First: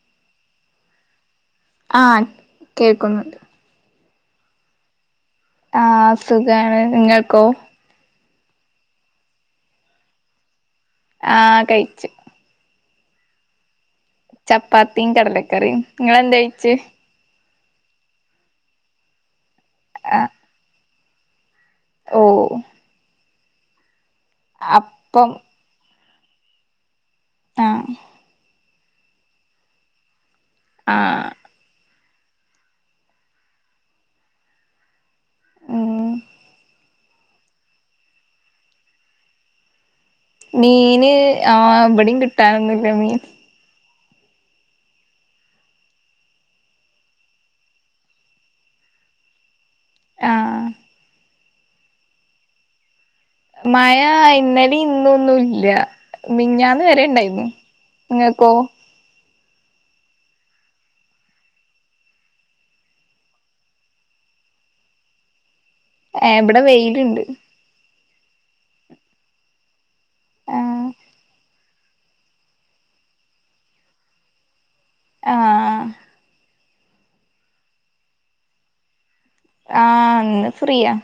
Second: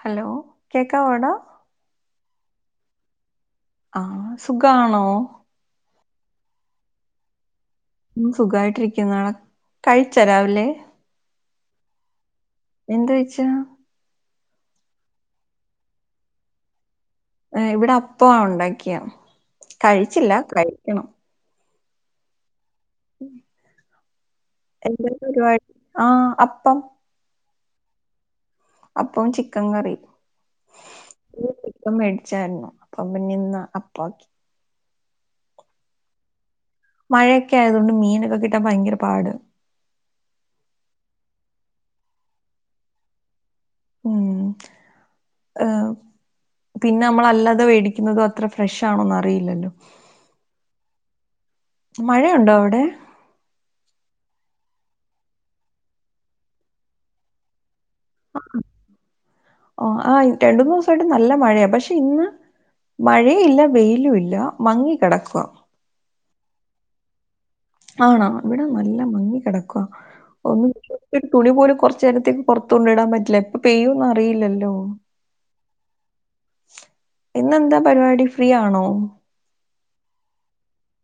Hello കേക്കാവോടാ ആഹ് കേൾക്കുന്നുണ്ട് ആഹ് സുഖമാണോ ആഹ് സുഖാണ് നിങ്ങൾക്കോ ഉംസുഖായിട്ടിരിക്കുന്നാളെ കഴിച്ചൊ രാവില്ലേ ആഹ് കഴിച്ചു എന്താ കഴിച്ച ചപ്പാത്തിയും കടലക്കറിയും നിങ്ങെന്താ ഴിച്ചെ ഇവിടെ അപ്പ ആ ഉണ്ടാക്കിയാ കഴിച്ചില്ല കഴി ക്കണം ഓ ഉം എന്താ അപ്പം പരിപാടി ആഹ് അപ്പം ആ അപ്പം ചിക്കൻ കറി ആഹ് ചിക്കൻ മേടിച്ചായിരുന്നു അപ്പ അമ്മ ന്ന് അപ്പക്കി ആ മഴയൊക്കെ ആയതൊണ്ട് മീനൊക്കെ കിട്ടാൻ ഭയങ്കര പാട് മീന് ആ വിടെയും കിട്ടാനൊന്നില്ല മീൻ ഉം ഏ പിന്നെ നമ്മളല്ലാതെ മേടിക്കുന്നത് അത്ര ഫ്രഷ് ആണോന്ന് അറിയില്ലല്ലോ ആഹ് മഴയുണ്ടോ അവിടെ മായ ഇന്നലിം ഇന്നും ഒന്നും ഇല്ല മിഞ്ഞാന്ന് വരെ ണ്ടായിരുന്നു ങ്ങക്കോ ഓ ആ രണ്ട് മൂന്ന് ദിവസമായിട്ട് നല്ല മഴയാണ് പക്ഷെ ഇന്ന് മഴയില്ല വെയിലുല്ല മങ്ങി കിടക്കുക ആ വിടെ വെയിലുണ്ട് ആണാ ഇവിടെ നല്ല മങ്ങി കിടക്കുക ഒന്നും ആഹ് വിശ് ഒരു തുണി പോലെ കൊറച്ച നേരത്തേക്ക് പുറത്തു കൊണ്ട് ഇടാൻ പറ്റില്ല പ്പൊ പെയ്യൂന്ന് അറിയില്ലല്ലോ ആഹ് ഇന്നെന്താ പരിപാടി ഫ്രീ ആണോ ആഹ് ഫ്രീയാ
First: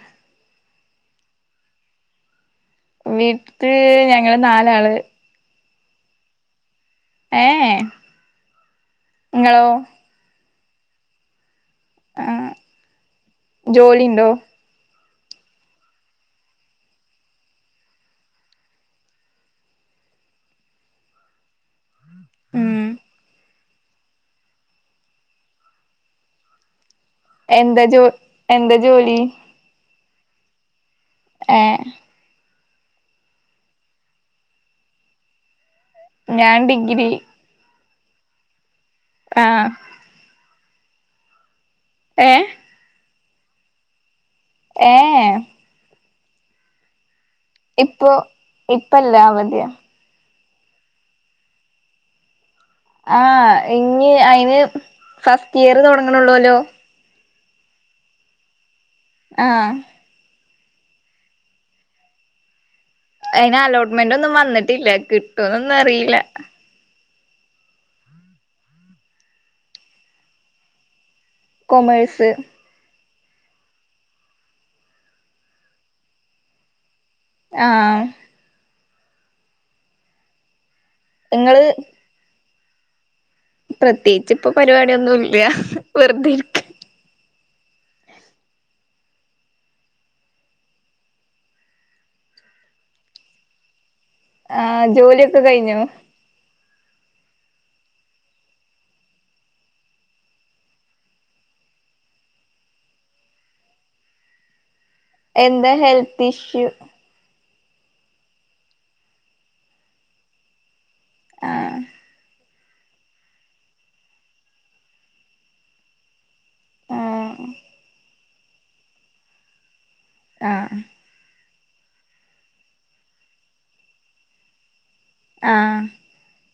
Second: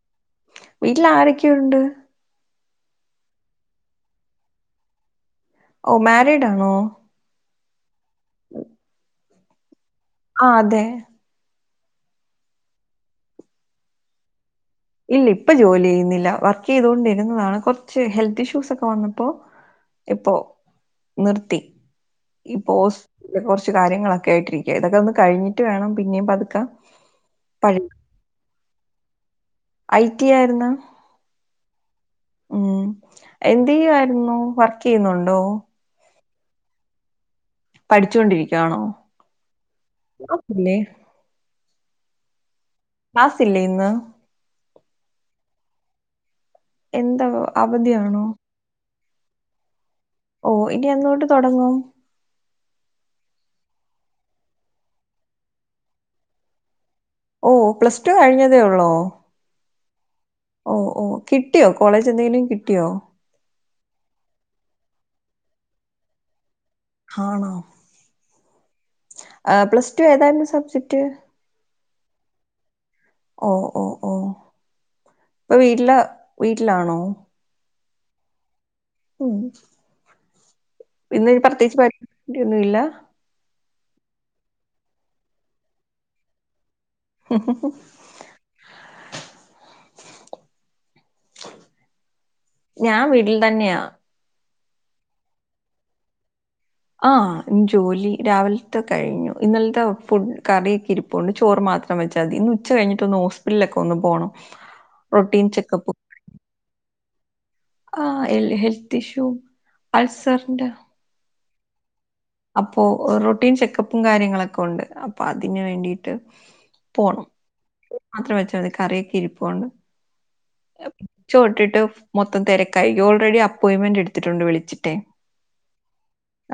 വീട്ടിൽ ആരൊക്കെ ഉണ്ട് വീട്ടില് ഞങ്ങള് നാലാള് ഓ മാരിഡ് ആണോ ഏ എ ങ്ങളോ ആ അതെ ആഹ് ജോലി ണ്ടോ ഇല്ല ഇപ്പൊ ജോലി ചെയ്യുന്നില്ല വർക്ക് ചെയ്തൊണ്ടിരുന്നതാണ് കൊറച്ച് ഹെൽത്ത് ഇഷ്യൂസ് ഒക്കെ വന്നപ്പോ ഇപ്പൊ നിർത്തി ഉം ഈപ്പോസ് ഹോസ് കാര്യങ്ങളൊക്കെ ആയിട്ടിരിക്ക ഇതൊക്കെ ഒന്ന് കഴിഞ്ഞിട്ട് വേണം പിന്നെയും പതുക്കെ എന്താ പഴയ ജോ എന്താ ജോലി ഐ ടി ആയിരുന്നു ഏ ഉം എന്തെയ്യുവായിര്ന്നു വർക്കെയ്യ്ന്നുണ്ടോ? ഞാൻ ഡിഗ്രി പഠിച്ചാേണ്ടിരിക്കുവാണോ ആ പിന്നെ ഏ ക്ലാസ്സില്ലെ ഇന്ന് ഏ എ എന്തോ അവധി ഇപ്പൊ ആണോ ഇപ്പല്ല അവധ്യാ ഓ ഇനി എന്ന്തൊട്ട് താെടങ്ങും ആ ഇനി അയ്ന് ഫസ്റ്റിയറ് തൊട്ങ്ങ്ണാെള്ളാേലാേ ഓ പ്ലസ് ടു കഴിഞ്ഞതേ ഒള്ളോ ആ ഓ ഓ കിട്ടിയോ കോളേജെന്തെങ്കിലും കിട്ടിയോ അയ്ന് അലോട്ട്മെന്റാെന്നും വന്നിട്ടില്ല കിട്ടോന്നൊന്നും അറീല ഹാണോ ആ പ്ലസ്ടു ഏതായ്ര്ന്നു സബ്ജെക്ട് കൊമേഴ്സ് ഓ ഓ ഓ പ്പൊ വീട്ടില് വീട്ട്ലാണോ ആ ഉം ഇന്ന് ഇനി ഇങ്ങള് പ്രത്യേകിച്ച് പ ഒന്നും ഇല്ല പ്രത്യേകിച്ച് ഇപ്പൊ പരിപാടിയൊന്നും ഇല്ല വെറുതെ ഇരിക്ക. ഞാൻ വീട്ടിൽ തന്നെയാ ആ ജോലിയൊക്കെ കഴിഞ്ഞോ ആ ജോലി രാവിലത്തെ കഴിഞ്ഞു ഇന്നലത്തെ ഫു കറിയൊക്കെ ഇരിപ്പൊണ്ട് ചോറ് മാത്രം വെച്ചാൽ മതി ഇന്ന് ഉച്ച കഴിഞ്ഞിട്ടൊന്ന് ഹോസ്പിറ്റലൊക്കെ ഒന്ന് പോണം റൊട്ടീൻ എന്താ ചെക്കപ്പ് ഹെൽത്ത് ഇഷ്യൂ ആ ഹെൽത്ത് ഇഷ്യൂ അൾസറിന്റെ ആ അപ്പൊ റൊട്ടീൻ ചെക്കപ്പും കാര്യങ്ങളൊക്കെ ഒണ്ട് അപ്പൊ അതിന് വേണ്ടിട്ട് പോണം ആ മാത്രം വെച്ചാൽ മതി കറിയൊക്കെ ഇരിപ്പൊണ്ട് ആഹ് അ ചോട്ടിട്ട് ട്ട് മൊത്തം തിരക്കായി ഓൾറെഡി അപ്പോയിന്റ്മെന്റ് എടുത്തിട്ടുണ്ട് വിളിച്ചിട്ടെ ആഹ്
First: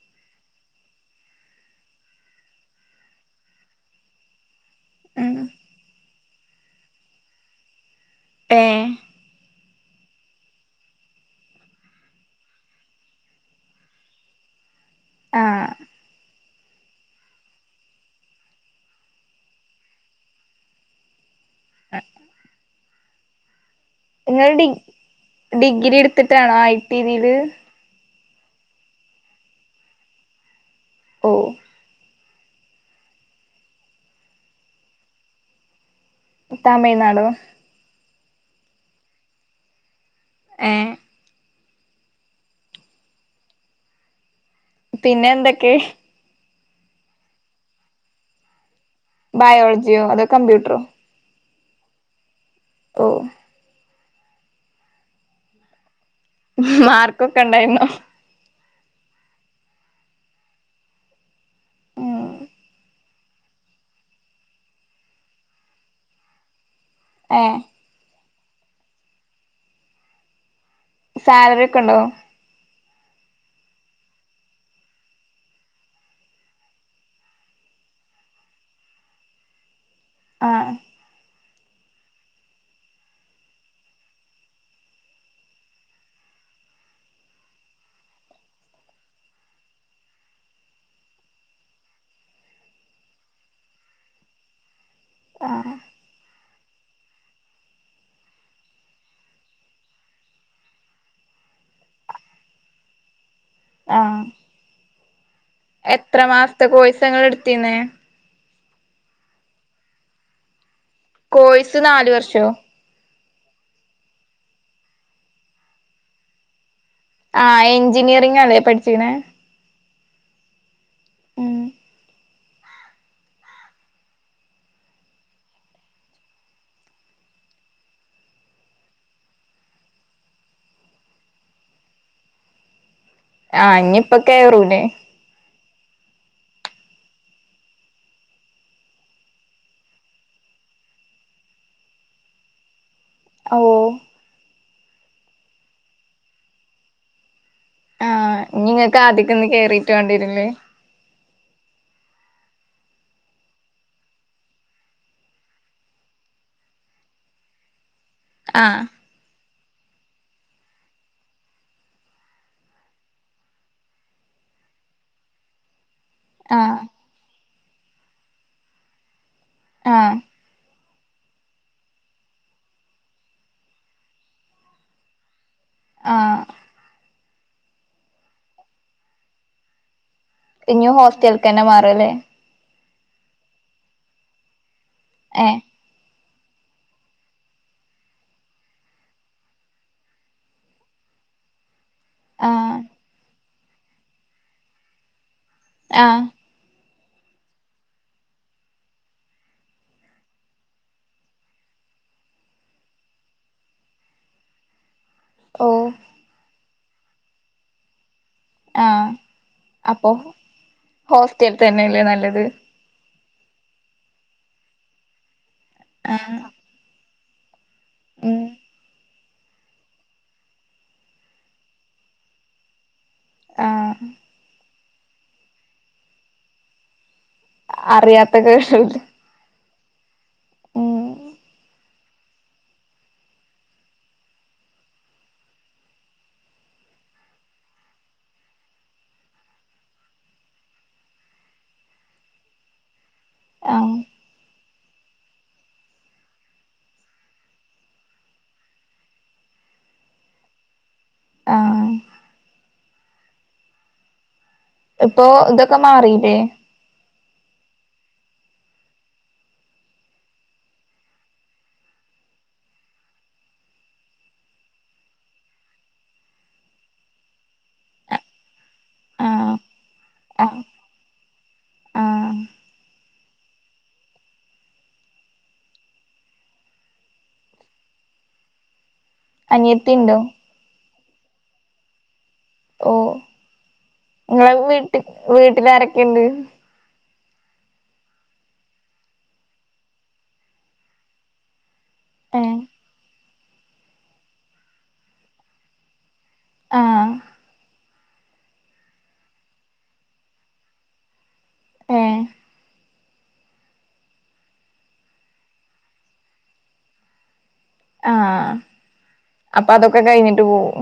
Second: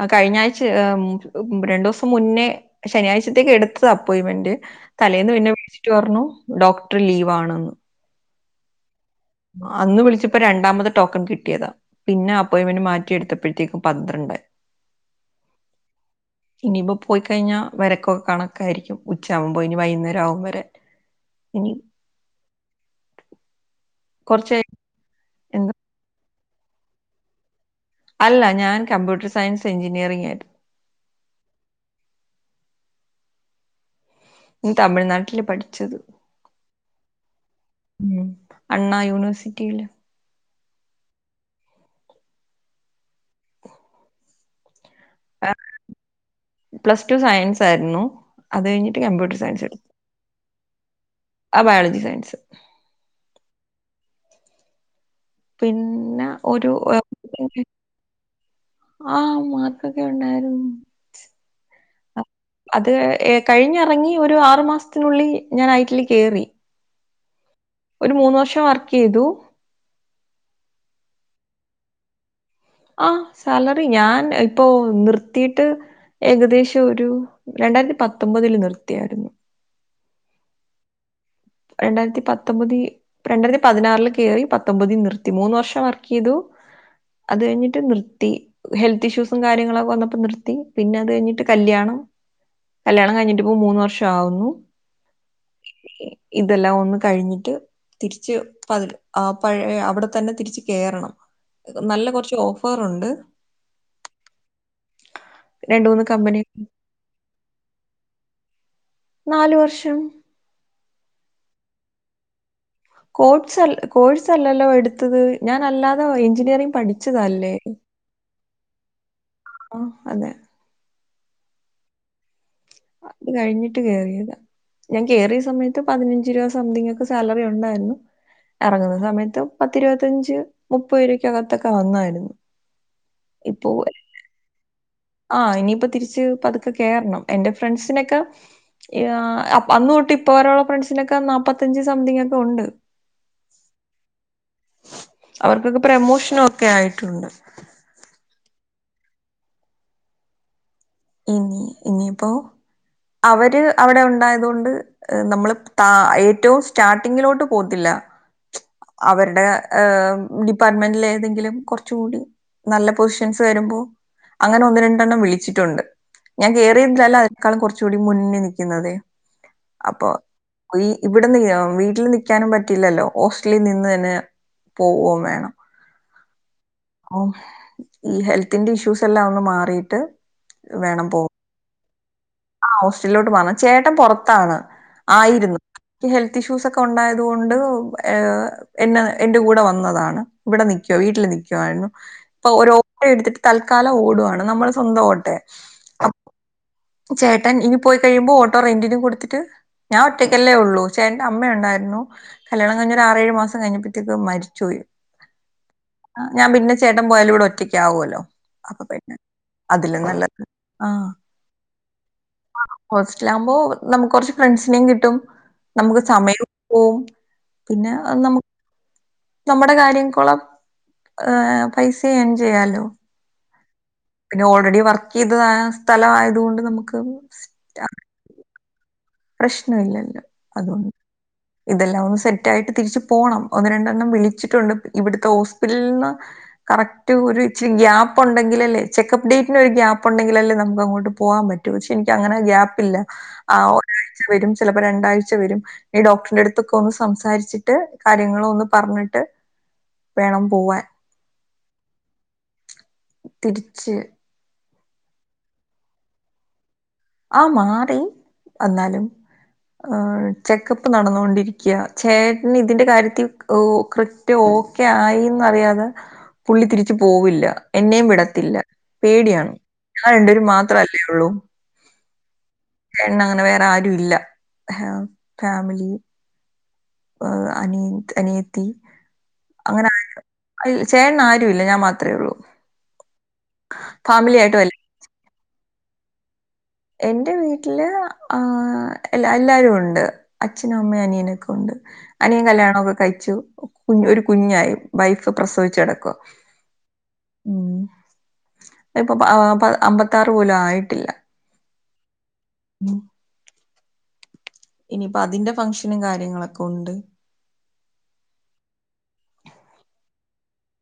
ആ കഴിഞ്ഞ ആഴ്ച ഹ് രണ്ടു ദിവസം മുന്നേ ശനിയാഴ്ചത്തേക്ക് എടുത്തത് അപ്പോയിന്റ്മെന്റ് തലേന്ന് ഉം പിന്നെ വിളിച്ചിട്ട് പറഞ്ഞു ഡോക്ടർ ലീവ ആണെന്ന് പെ അന്ന് വിളിച്ചപ്പോ രണ്ടാമത് ടോക്കൺ കിട്ടിയതാ പിന്നെ അപ്പോയിന്മെന്റ് മാറ്റിയെടുത്തപ്പോഴത്തേക്കും പന്ത്രണ്ടായി ആഹ് ഇനിയിപ്പോ പോയിക്കഴിഞ്ഞാ വരക്കൊക്കെ കണക്കായിരിക്കും ഉച്ച ആകുമ്പോ ഇനി വൈകുന്നേരം ആകും വരാൻ ഇനി ങ്ങ കുറച്ച് ഡി എന്ത ഡിഗ്രി എടുത്തിട്ട് [unintelligible] അല്ല ഞാൻ കമ്പ്യൂട്ടർ സയൻസ് എഞ്ചിനീയറിങ് ആയിരുന്നു ഓ തമിഴ്നാട്ടില് പഠിച്ചത് തമിഴ്നാടോ ഉ അണ്ണാ യൂണിവേഴ്സിറ്റിയില് ഏ പിന്നെ എന്തൊക്കെ പ്ലസ് ടു സയൻസ് ആയിരുന്നു അത് കഴിഞ്ഞ ബയോളജിയോ അതോ കംമ്പ്യൂട്ടറോ ആ ബയോളജി സയൻസ് ഓ പിൻ മാർക്കൊക്കെ ഇണ്ടായിന്നോ ആ മാർക്കൊക്കെ ഉണ്ടായിരുന്നു ഉം അത് ഹ് കഴിഞ്ഞിറങ്ങി ഒരു ആറു മാസത്തിനുള്ളിൽ ഞാൻ ഐറ്റിൽ കേറി ആഹ ഒരു മൂന്ന് വർഷം വർക്ക് ചെയ്തു സാലറി ഒക്കെ ഉണ്ടോ ആ സാലറി ഞാൻ ഇപ്പൊ നിർത്തിയിട്ട് ഏകദേശം ഒരു രണ്ടായിരത്തി പത്തൊമ്പതിൽ നിർത്തിയായിരുന്നു ആഹ് രണ്ടായിരത്തി പത്തൊമ്പതി രണ്ടായിരത്തി പതിനാറില് കേറി പത്തൊമ്പതി നിർത്തി മൂന്ന് വർഷം വർക്ക് ചെയ്തു അത് കഴിഞ്ഞിട്ട് നിർത്തി ഹെൽത്ത് ഇഷ്യൂസും കാര്യങ്ങളൊക്കെ വന്നപ്പോ നിർത്തി പിന്നെ അത് കഴിഞ്ഞിട്ട് കല്യാണം കല്യാണം കഴിഞ്ഞിട്ട് ഇപ്പോ മൂന്ന് വർഷം ആവുന്നു ആഹ് ഇതെല്ലാം ഒന്ന് കഴിഞ്ഞിട്ട് തിരിച്ച് പതി ആഹ് പഴയ അവിടെ തന്നെ തിരിച്ച് കേറണം നല്ല കുറച്ച് ഓഫറുണ്ട് ആഹ് എത്ര കമ്പനി മാസത്തെ കോഴസ ഇങ്ങള് എടുത്തിന്നേ നാലു വർഷം കോഴ്‌സ് നാല് വർഷോ കോട്സ് കോഴ്സ് അല്ലല്ലോ എടുത്തത് ഞാൻ അല്ലാതെ എഞ്ചിനിയറിങ് പഠിച്ച ആഹ് എഞ്ചിനീറിങ് ആണ് പഠിചിക്കണേ ആ അതെ. ഉം അത് കഴിഞ്ഞിട്ട് കേറിയതാ ഞാൻ കേയറിയ സമയത്ത് പതിനഞ്ച് രൂപ സംതിങ് ഒക്കെ സാലറി ഉണ്ടായിരുന്നു ഇറങ്ങുന്ന സമയത്ത് പത്തിരുപത്തയഞ്ച് മുപ്പത് രൂപക്കകത്തൊക്കെ വന്നായിരുന്നു ആഹ് ഇനിപ്പക്കെറൂലെ ആ ഇനിയിപ്പോ തിരിച്ച് പതുക്കെ കേറണം എന്റെ ഫ്രണ്ട്സിനൊക്കെ ആഹ് അന്ന് തൊട്ട് ഇപ്പ വരെയുള്ള ഫ്രണ്ട്സിനൊക്കെ നാപ്പത്തഞ്ച് സംതിങ് ഒക്കെ ഉണ്ട് ഓഹ് അവര്ക്കൊക്കെ പ്രമോഷനൊക്കെ ആയിട്ടുണ്ട് ഇഞ്ഞ്ങ്ങക്ക് ആദ്യക്ക്ന്ന് കേറീട്ട് വേണ്ട്യേരു ലെ ഇനി ഇനിയിപ്പോ അവര് അവിടെ ഉണ്ടായതൊണ്ട് നമ്മള് ത ഏറ്റവും സ്റ്റാർട്ടിങ്ങിലോട്ട് പോകത്തില്ല ആഹ് അവരുടെ ഏ ഡിപ്പാർട്ട്മെന്റിലെ ഏതെങ്കിലും കൊറച്ചുകൂടി നല്ല പൊസിഷൻസ് വരുമ്പോ അങ്ങനെ ഒന്ന് രണ്ടെണ്ണം വിളിച്ചിട്ടുണ്ട് ഞാൻ ആഹ് കേറി [unintelligible] ല്ല ക്കാളും കുറച്ചുകൂടി മുന്നി നിൽക്കുന്നത് അപ്പൊ ആഹ് ഈ ഇവിടെ വീട്ടിൽ നിക്കാനും പറ്റില്ലല്ലോ ഹോസ് റ്റിൽ നിന്ന് തന്നെ പോവൊം വേണം ആഹ് ഓഹ് ഈ ഹെൽത്തിന്റെ ഇഷ്യൂസ് എല്ലാം ഒന്ന് മാറിയിട്ട് ഇനിയും വേണം പോ ഹോസ്റ്റലകന്നെ മാറി വെലെ ആ ഹോസ്റ്റലിലോട്ട് മാറണം ചേട്ടൻ പുറത്താണ് ആയിരുന്നു ഏഹ് ഹെ തിഷ്യൂസ് ഒക്കെ ഉണ്ടായത് കൊണ്ട് എന്നെ എന്റെ കൂടെ വന്നതാണ് ഇവിടെ നിക്കുവോ വീട്ടിൽ നി ക്ക്വായിരുന്നു ഇപ്പൊ ആഹ് ഒരൊപ്പ എടുത്തിട്ട് തൽക്കാലം ഓടുവാണ് നമ്മൾ സ്വന്തം ഓട്ടെ ആഹ് ചേട്ടൻ ഇനി പോയി കഴിയുമ്പോൾ ഓട്ടോ റെന്റിന് കൊടുത്തിട്ട് ഞാൻ ഒറ്റയ്ക്കല്ലേ ഉള്ളൂ ചേട്ടന്റെ അമ്മയുണ്ടായിരുന്നു കല്യാണം കഴിഞ്ഞൊ ഒരു ആറേഴ് മാസം കഴിഞ്ഞപ്പോഴത്തേക്ക് മരിച്ചോയി ഓഹ് ഞാൻ പിന്നെ ചേട്ടൻ പോയാലും ഇവിടെ ഒറ്റക്കാവോല്ലോ അപ്പൊ ആഹ് പിന്നെ അതില് നല്ലത് ആഹ് ല്ലെ നല്ലത് ഹോസ്റ്റിലാകുമ്പോ നമുക്ക് കൊറ്ച്ച് ഫ്രണ്ട്സിനേയും കിട്ടും നമുക്ക് ആഹ് സമയൊം പോവും പിന്നെ അ ഉം നമ്മുക്ക് നമ്മുടെ കാര്യം കൊളം ഏ പൈസേം ഏൺ ചെയ്യാലോ ആഹ് പിന്നെ ഓൾറെഡി വർക്ക് ചെയ്ത സ്ഥല ആയതുകൊണ്ട് നമുക്ക് അറിയാത്തക് കിണ്ട് [unintelligible] പ്രശ്നം ഇല്ലല്ലോ അതൊണ്ട് ഇതെല്ലാം ഒും സെറ്റ് ആയിട്ട് തിരിച്ച് പോണം ഒന്ന് രണ്ടെണ്ണം വിളിച്ചിട്ടുണ്ട് ഇവ്ട്ക്ക് ഹോസ്പിറ്റ്ൽന്ന് കറക്റ്റ് ഒരു ഇച്ചിരി ഗ്യാപ്പ് ഉണ്ടെങ്കിലല്ലേ ചെക്കപ്പ് ഡേറ്റിന് ഒരു ഗ്യപ്പ് ഉണ്ടെങ്കിൽല്ലേ നമുക്ക് അങ്ങോട്ട് പോവാൻ പറ്റു ക്ഷെ ഇൻക്ക് അങ്ങനെ ഗ്യാപ്പ് ഇല്ല അയേ ആഹ് രണ്ടാഴ്ച വരും ചിലപ്പോ രണ്ടാഴ്ച വരും ഈ ഡോക്ടറിന്റെ അടുത്തൊക്കെ ഒന്ന് സംസാരിച്ചിട്ട് കാര്യങ്ങൾ ഒന്ന് പറഞ്ഞിട്ട് വേണം പോവാൻ ആഹ് തിരിച്ച് ഇപ്പൊ ഇതൊക്കെ മാറിലെ ആ മാറി അന്നാലും ഏ ചെക്കപ്പ് നടന്നുകൊണ്ടിരിക്ക്യ ചേട്ടന് ഇതിന്റെ കാര്യത്തിൽ കൃറ്റ് ഓക്കെ ആയിന്ന് അറിയാതെ പുള്ളി തിരിച്ച് പോവില്ല എന്നെയും വിടത്തില്ല പേടിയാണ് ആഹ് ഞാ രണ്ട് വേരും ആഹ് മാത്ര അല്ലേ ഒള്ളൂ ആഹ് പെണ്ണങ്ങനെ വേറെ ആരും ഇല്ല ഫാമിലി ഹ് അനി അനിയത്തി അനിയത്തിണ്ടോ ചേട്ടന് ആരും ഇല്ല ഞാൻ മാത്ര ഒള്ളൂ ഓ ഇങ്ങളെ വല്ല വീട്ട് വീ പിന്നെ ആരൊക്കെ ഇണ്ട് എന്റെ വീട്ടില് ആ എല്ല എല്ലാരും ഉണ്ട് അച്ഛനും അമ്മയും അനിയനൊക്കെ ഉണ്ട് അനിയൻ ഏഹ് കല്യാണം ഒക്കെ കഴിച്ചു കുഞ്ഞ് ഒര് കുഞ്ഞായി വൈഫ് പ്രസവിച്ച് കെടക്കുവാ ആ ഇപ്പൊ പാ ആ പാ അമ്പത്താറ് പോലും ആയിട്ടില്ല ഏ ഉ ഇനിയിപ്പോ അതിന്റെ ഫംഗഷനും കാര്യങ്ങളൊക്കെ ഉണ്ട് ആ അപ്പൊ അതൊക്കെ കഴിഞ്ഞിട്ട് പോവും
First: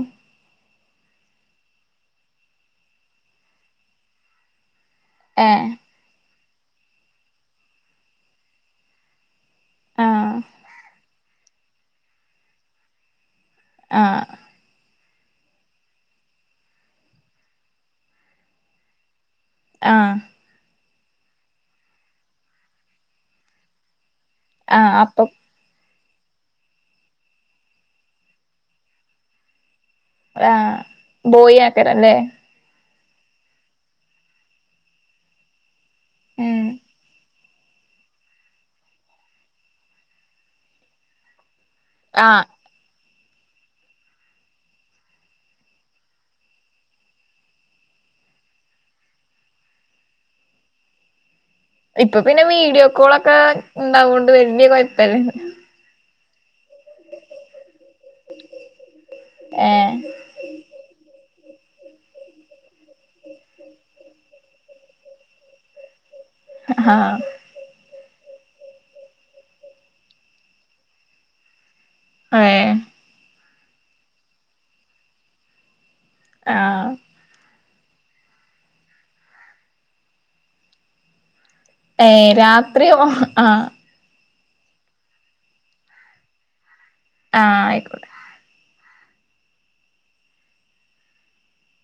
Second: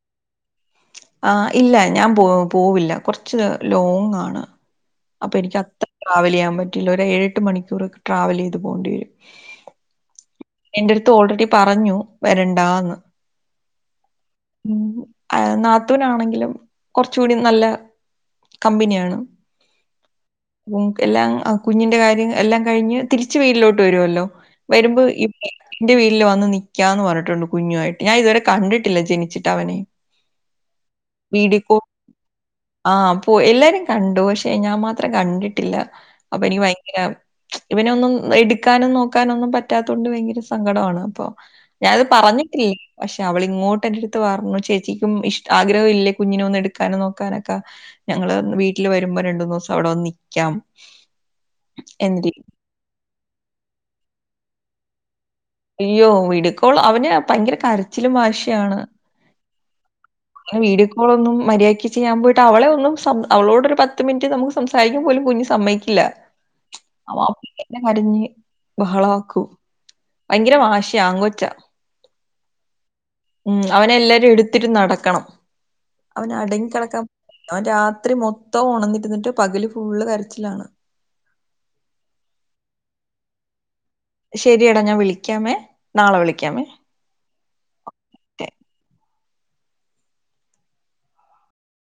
ആ ഇല്ല ഞാൻ പോ പോവില്ല കെർച്ച് ലോങ് ആണ് അപ്പൊ ഏ എനിക്ക് അത്ര ട്രാവൽ ചെയ്യാൻ പറ്റ് റ്റില്ല ഒര് എഴട്ട് മണിക്കൂർ ട്രാവൽ ചെയ്ത് പോണ്ടി വരും ആ ഇന്റെ എട്ത്ത് ഓൾറെഡി പറഞ്ഞു വെരണ്ടാന്ന് ആ നാത്തൂനാണെങ്കിലും കൊർച്ചൂടി നല്ല കമ്പനിയാണ് ആ എല്ലാം കുഞ്ഞിന്റെ കാര്യം എല്ലാം കഴിഞ്ഞ് തിരിച്ച് വീട്ടിലോട്ട് വരുവല്ലോ ആഹ് വരുമ്പോ അപ്പൊ ഇപ്പ ഇന്റെ വീട്ടില് വന്ന് നി നിക്കാന്ന് പറഞ്ഞിട്ടുണ്ട് കുഞ്ഞുവായിട്ട് ഞാൻ ഇതുവരെ കണ്ടിട്ടില്ല ജനി ച്ചിട്ട് അവനെ ആ ബോയി ആക്കരംലെ പ്പോ എല്ലാരും കണ്ടു പക്ഷേ ഞാൻ മാത്രം കണ്ടിട്ടില്ല അപ്പൊ എനിക്ക് ഉം ഭയങ്കര ഇവനൊന്നും എടുക്കാനും നോക്കാനും ഒന്നും പറ്റാത്തോണ്ട് ഭയങ്കര സങ്കടവാണ് അപ്പൊ ഞാനത് ആഹ് പറഞ്ഞിട്ടില്ല പഷെ അവൾ ഇങ്ങോട്ട് എന്റെ അട് ത്ത് പറഞ്ഞു ചേച്ചിക്കും ഇഷടാ ആഗ്രഹം ഇല്ലേ കുഞ്ഞിനെ ഒന്ന് എടുക്കാനും നോക്കാനൊക്കെ ഞങ്ങൾ വീട്ടില് വരുമ്പോ രണ്ട് മൂന്ന് ദിവ്സം അവിടെ വന്ന് നിക്കാം എന്ന ഇപ്പൊ രീതി പിന്നെ വീഡിയോ കോൾ ഒക്കെ ഇണ്ടാവണ്ട് അ വലിയ കുഴപ്പന്നേ ഇപ്പോൾ അവന് ഭയങ്കര കരച്ചിലും മശിയാണ് ആഹ വീടിക്കോള ഒന്നും മര്യാദി ചെയ്യാൻ പോയിട്ട് അവളെ ഒന്നും അവളോട്ൊ ഒരു പത്ത് മിനിറ്റ് നമുക്ക് സംസാരിക്കുമ പോലും കുഞ്ഞ് സമ്മയിക്കില്ല ആഹ് അവ അപ്പെ കറിഞ്ഞ് ബഹള ആക്കൂ ഭയങ്കര ആശിയ അങ്കൊച്ച ആ ഉം അവനെ എല്ലാരും എടുത്തിട്ട് നടക്കും ആക്കണം അവന് അടങ്ങി ആഹ് കിടക്കാൻ അവൻ രാത്രി മൊത്തം ഉണന്നിരുന്നിട്ട് പകല് ഫുള്ള് കരച്ചിലാണ് ഏ രാത്രി ആ ശരിയടാ ഞാൻ വിളിക്കാമേ നാളെ വിളിക്കാമേ ആഹ ആയിക്കോട്ടെ